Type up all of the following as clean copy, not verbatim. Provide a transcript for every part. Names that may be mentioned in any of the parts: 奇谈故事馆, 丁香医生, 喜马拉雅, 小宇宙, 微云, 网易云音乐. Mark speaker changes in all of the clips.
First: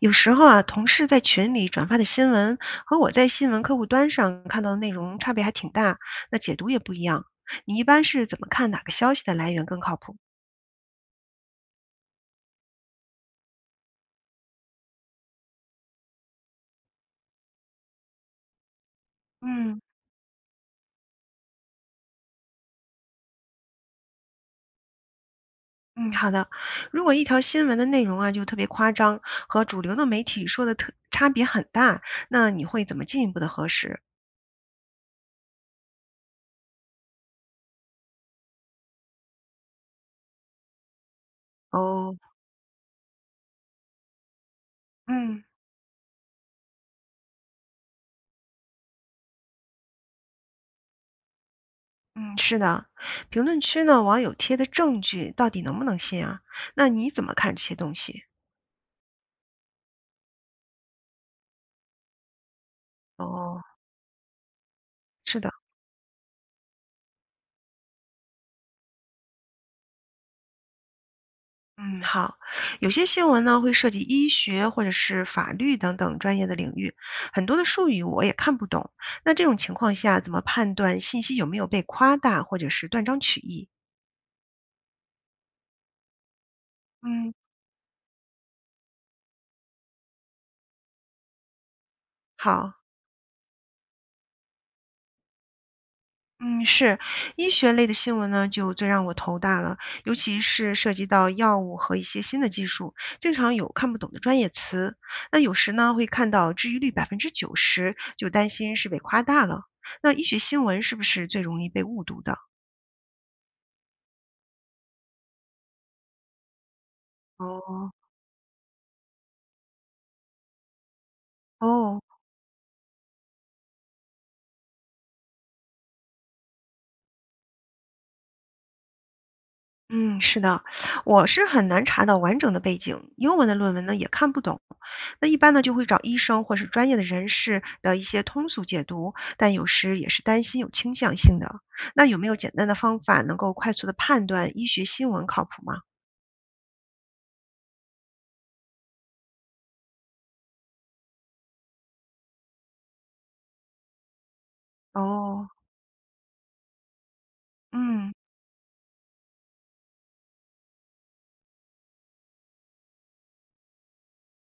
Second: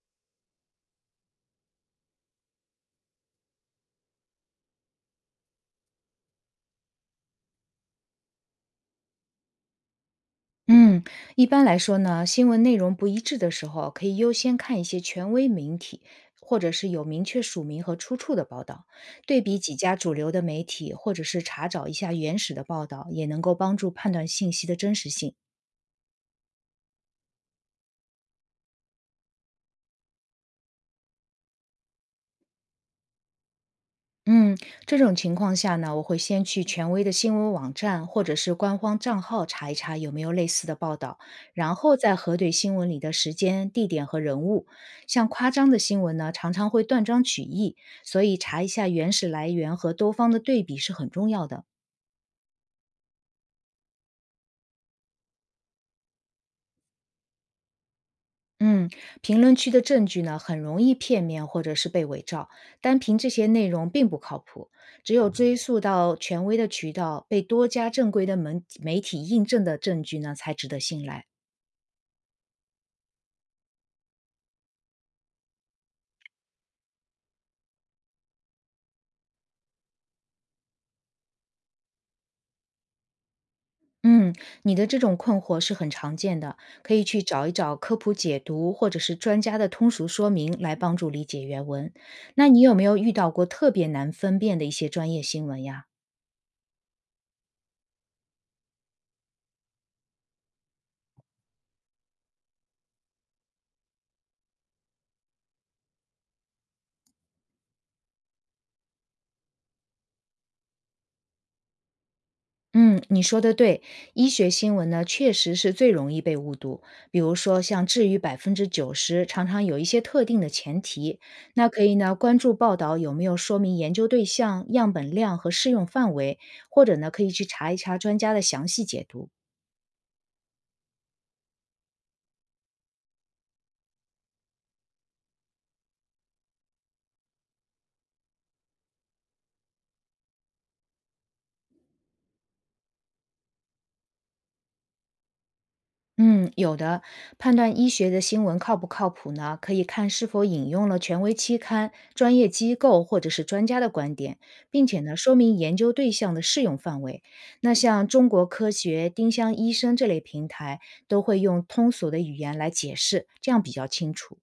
Speaker 1: 有时候啊，同事在群里转发的新闻和我在新闻客户端上看到的内容差别还挺大，那解读也不一样。你一般是怎么看哪个消息的来源更靠谱？
Speaker 2: 嗯，一般来说呢，新闻内容不一致的时候，可以优先看一些权威媒体，或者是有明确署名和出处的报道，对比几
Speaker 1: 嗯，
Speaker 2: 家主流的媒体，或者是查找一下原始的报道，也能够帮助判断信息的真实性。
Speaker 1: 嗯，好的。如果一条新闻的内容啊就特别夸张，和主流的媒体说的特差别很大，那你会怎么进一步的核实？
Speaker 2: 嗯，这种情况下呢，我会先去权威的新闻网站或者是官方账号查一查有没有类似的报道，然后再
Speaker 1: 哦，
Speaker 2: 核对新闻里的时间、地点和人物。像
Speaker 1: 嗯
Speaker 2: 夸张的新闻呢，常常会断章取义，所以查一下原始来源和多方的对比是很重要的。
Speaker 1: 嗯，是的。评论区呢，网友贴的证据到底能不能信啊？那你怎么看这些东西？
Speaker 2: 嗯，评论区的证据呢，很容易片面或者是被伪造，单凭这些
Speaker 1: 哦，
Speaker 2: 内容并不靠谱。只有
Speaker 1: 是的。
Speaker 2: 追溯到权威的渠道，被多家正规的门媒体印证的证据呢，才值得信赖。
Speaker 1: 嗯，好。有些新闻呢会涉及医学或者是法律等等专业的领域，很多的术语我也看不懂。那这种情况下，怎么判断信息有没有被夸大或者是断章取义？
Speaker 2: 嗯，你的这种困惑是很常见的，可以去
Speaker 1: 嗯，
Speaker 2: 找一找科普解读或者是专家的通俗说明来帮助理解原文。那你有
Speaker 1: 好，
Speaker 2: 没有遇到过特别难分辨的一些专业新闻呀？
Speaker 1: 嗯，是医学类的新闻呢，就最让我头大了，尤其是涉及到药物和一些新的技术，经常有看不懂的专业词。那有时呢会看到治愈率90%，就担心是被夸大了。那医学新闻是不是最容易被误读的？
Speaker 2: 嗯，你说的对，医学新闻呢确实是最容易被误读。比如说，像
Speaker 1: 哦，
Speaker 2: 治愈百分之九十，常常有一些特定的前提。那可以
Speaker 1: 哦，
Speaker 2: 呢，关注报道有没有说明研究对象、样本量和适用范围，或者呢，可以去查一查专家的详细解读。
Speaker 1: 嗯，是的，我是很难查到完整的背景，英文的论文呢也看不懂。那一般呢就会找医生或是专业的人士的一些通俗解读，但有时也是担心有倾向性的。那有没有简单的方法能够快速的判断医学新闻靠谱吗？
Speaker 2: 嗯，有的。判断医学的新闻靠不靠谱呢？可以看是否引用了权威期刊、专业机构或者是专家的观点，并且呢，说
Speaker 1: 哦，
Speaker 2: 明研究对象的适用范围。那像
Speaker 1: 嗯。
Speaker 2: 中国科学、丁香医生这类平台，都会用通俗的语言来解释，这样比较清楚。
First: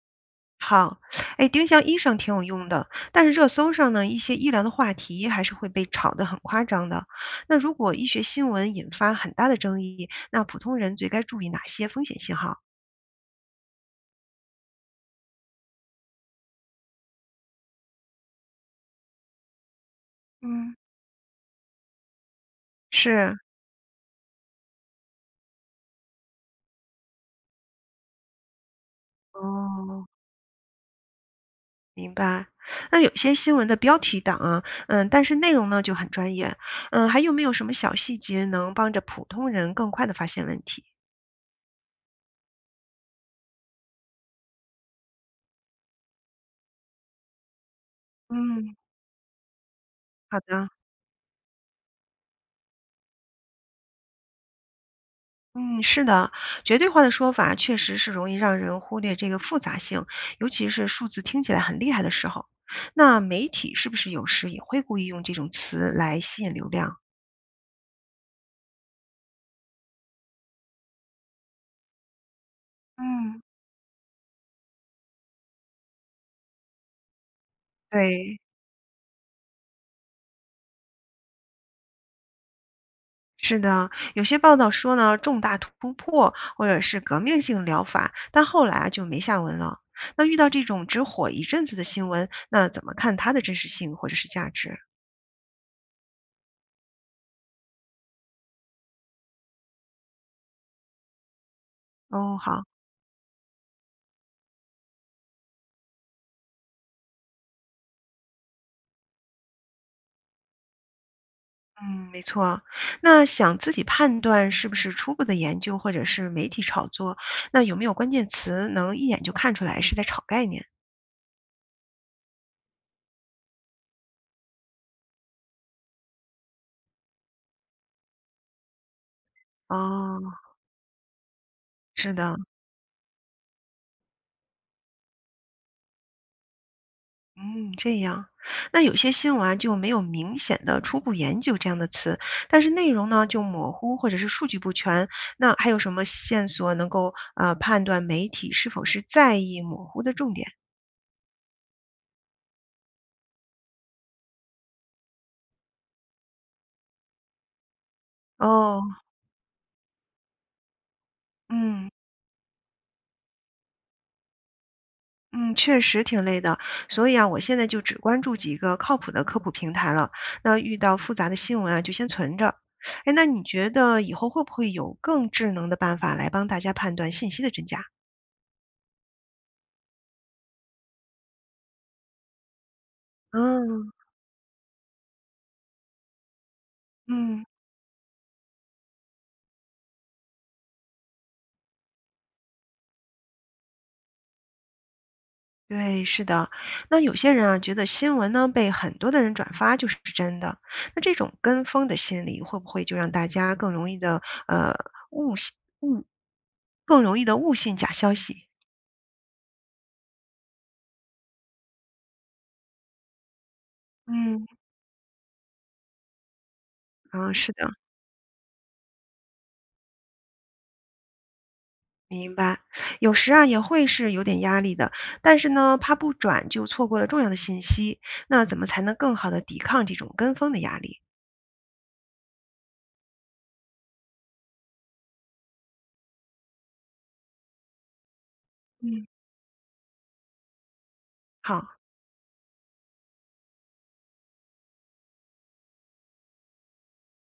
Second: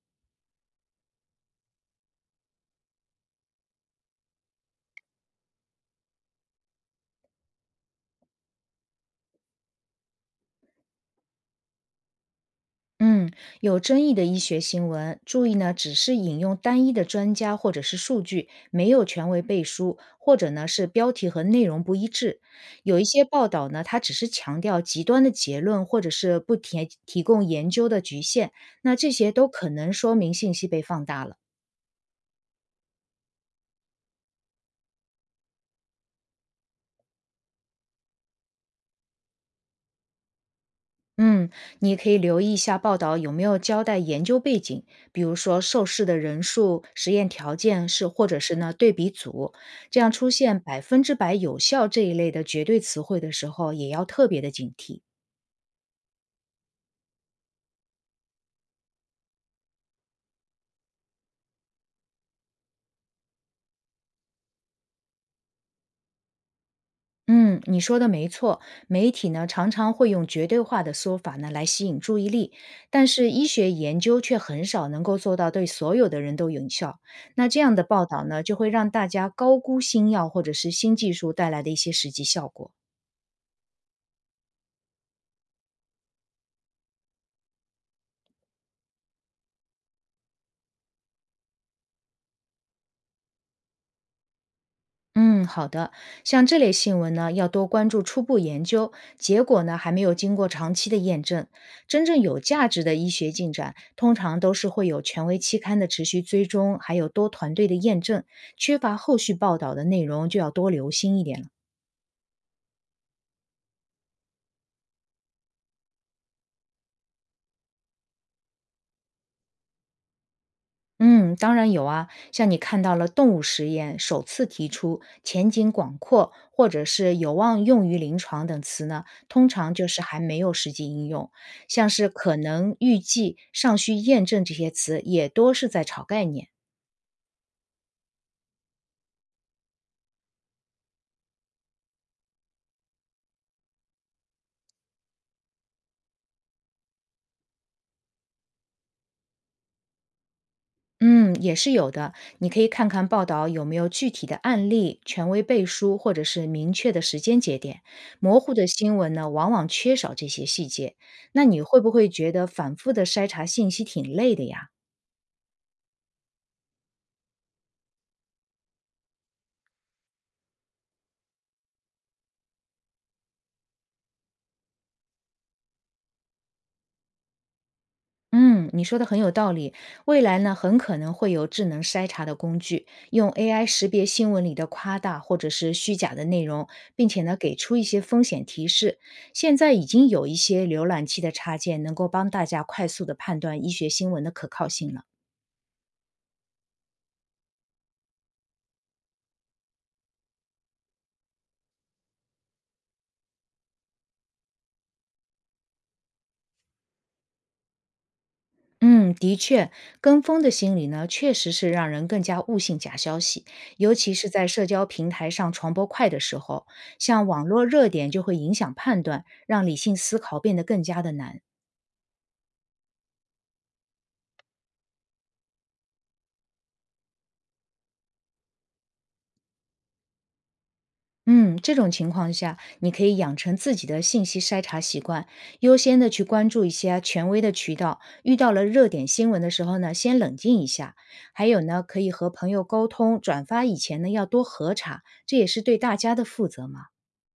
Speaker 1: 好，哎，丁香医生挺有用的，但是热搜上呢，一些医疗的话题还是会被炒得很夸张的。那如果医学新闻引发很大的争议，那普通人最该注意哪些风险信号？
Speaker 2: 嗯，有争议的医学新闻，注意呢，只是引用单一的专家或者是数据，没有权威背书，或者呢
Speaker 1: 嗯，
Speaker 2: 是标题和内容不一致。有一些
Speaker 1: 是，
Speaker 2: 报道呢，它只是强调极端的结论，或者是不提提供研究的局限，那这些都可能
Speaker 1: 哦，
Speaker 2: 说明信息被放大了。
Speaker 1: 明白。那有些新闻的标题党啊，嗯，但是内容呢就很专业，嗯，还有没有什么小细节能帮着普通人更快的发现问题？
Speaker 2: 嗯，你可以留意一下报道有没有交代研究背景，比如说受试的人数、实验条件是，或者是呢
Speaker 1: 嗯，
Speaker 2: 对比组，这样出
Speaker 1: 好
Speaker 2: 现
Speaker 1: 的。
Speaker 2: 百分之百有效这一类的绝对词汇的时候，也要特别的警惕。
Speaker 1: 嗯，是的，绝对化的说法确实是容易让人忽略这个复杂性，尤其是数字听起来很厉害的时候。那媒体是不是有时也会故意用这种词来吸引流量？
Speaker 2: 嗯，你说的没错，媒体呢常常会用绝对化的说法呢来吸引注意力，但是
Speaker 1: 嗯，
Speaker 2: 医学研究却很少能够做到对所有的人都有效。那这样的报道
Speaker 1: 对，
Speaker 2: 呢，就会让大家高估新药或者是新技术带来的一些实际效果。
Speaker 1: 是的，有些报道说呢，重大突破或者是革命性疗法，但后来啊就没下文了。那遇到这种只火一阵子的新闻，那怎么看它的真实性或者是价值？
Speaker 2: 嗯，好的。像这类新闻呢，要多关注初步研究，结果呢还没有经过长期的验证。真正
Speaker 1: 哦，
Speaker 2: 有
Speaker 1: 好。
Speaker 2: 价值的医学进展，通常都是会有权威期刊的持续追踪，还有多团队的验证。缺乏后续报道的内容，就要多留心一点了。
Speaker 1: 嗯，没错啊。那想自己判断是不是初步的研究或者是媒体炒作，那有没有关键词能一眼就看出来是在炒概念？
Speaker 2: 嗯，当然有啊，像你看到了动物实验首次提出前景广阔或者是有望用于临床等词呢，通常就是还
Speaker 1: 哦，
Speaker 2: 没有实际应用。像是
Speaker 1: 是
Speaker 2: 可
Speaker 1: 的，
Speaker 2: 能、预计、尚需验证这些词，也多是在炒概念。
Speaker 1: 嗯，这样。那有些新闻啊就没有明显的初步研究这样的词，但是内容呢就模糊或者是数据不全。那还有什么线索能够判断媒体是否是在意模糊的重点？
Speaker 2: 嗯，也是有的。你可以看看报道有没有具体的案例、权威背书或者是明确的时间节点。模糊的
Speaker 1: 哦，
Speaker 2: 新闻呢，往往缺少这些细节。那你会
Speaker 1: 嗯。
Speaker 2: 不会觉得反复的筛查信息挺累的呀？
Speaker 1: 嗯，确实挺累的，所以啊，我现在就只关注几个靠谱的科普平台了。那遇到复杂的新闻啊，就先存着。哎，那你觉得以后会不会有更智能的办法来帮大家判断信息的真假？
Speaker 2: 嗯，你说的很有道理。未来呢，很可能会有智能筛查的工具，用 AI 识
Speaker 1: 嗯，
Speaker 2: 别新闻里的夸大或者是虚假的内容，并且呢，
Speaker 1: 嗯，
Speaker 2: 给出一些风险提示。现在已经有一些浏览器的插件能够帮大家快速的判断医学新闻的可靠性了。
Speaker 1: 对，是的。那有些人啊，觉得新闻呢被很多的人转发就是真的，那这种跟风的心理会不会就让大家呃误信误，更容易的误信假消息？
Speaker 2: 嗯，的确，跟风的心理呢，确实是让人更加误信假消息，尤其是
Speaker 1: 嗯
Speaker 2: 在社交平台上传播快的时候，像
Speaker 1: 嗯，
Speaker 2: 网
Speaker 1: 是
Speaker 2: 络
Speaker 1: 的。
Speaker 2: 热点就会影响判断，让理性思考变得更加的难。
Speaker 1: 有时啊也会是有点压力的，但是呢，怕不转就错过了重要的信息，那怎么才能更好的抵抗这种跟风的压力？
Speaker 2: 嗯，这种情况下，你可以养成自己的信息筛查习惯，优先的去关注一些啊权威的渠道。遇到了热
Speaker 1: 嗯，
Speaker 2: 点新闻的时候呢，先冷静一下。还有
Speaker 1: 好，
Speaker 2: 呢，可以和朋友沟通，转发以前呢要多核查，这也是对大家的负责嘛。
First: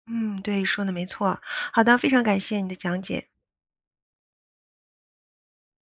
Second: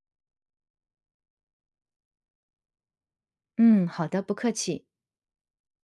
Speaker 1: 嗯，对，说的没错。好的，非常感谢你的讲解。
Speaker 2: 嗯，好的，不客气。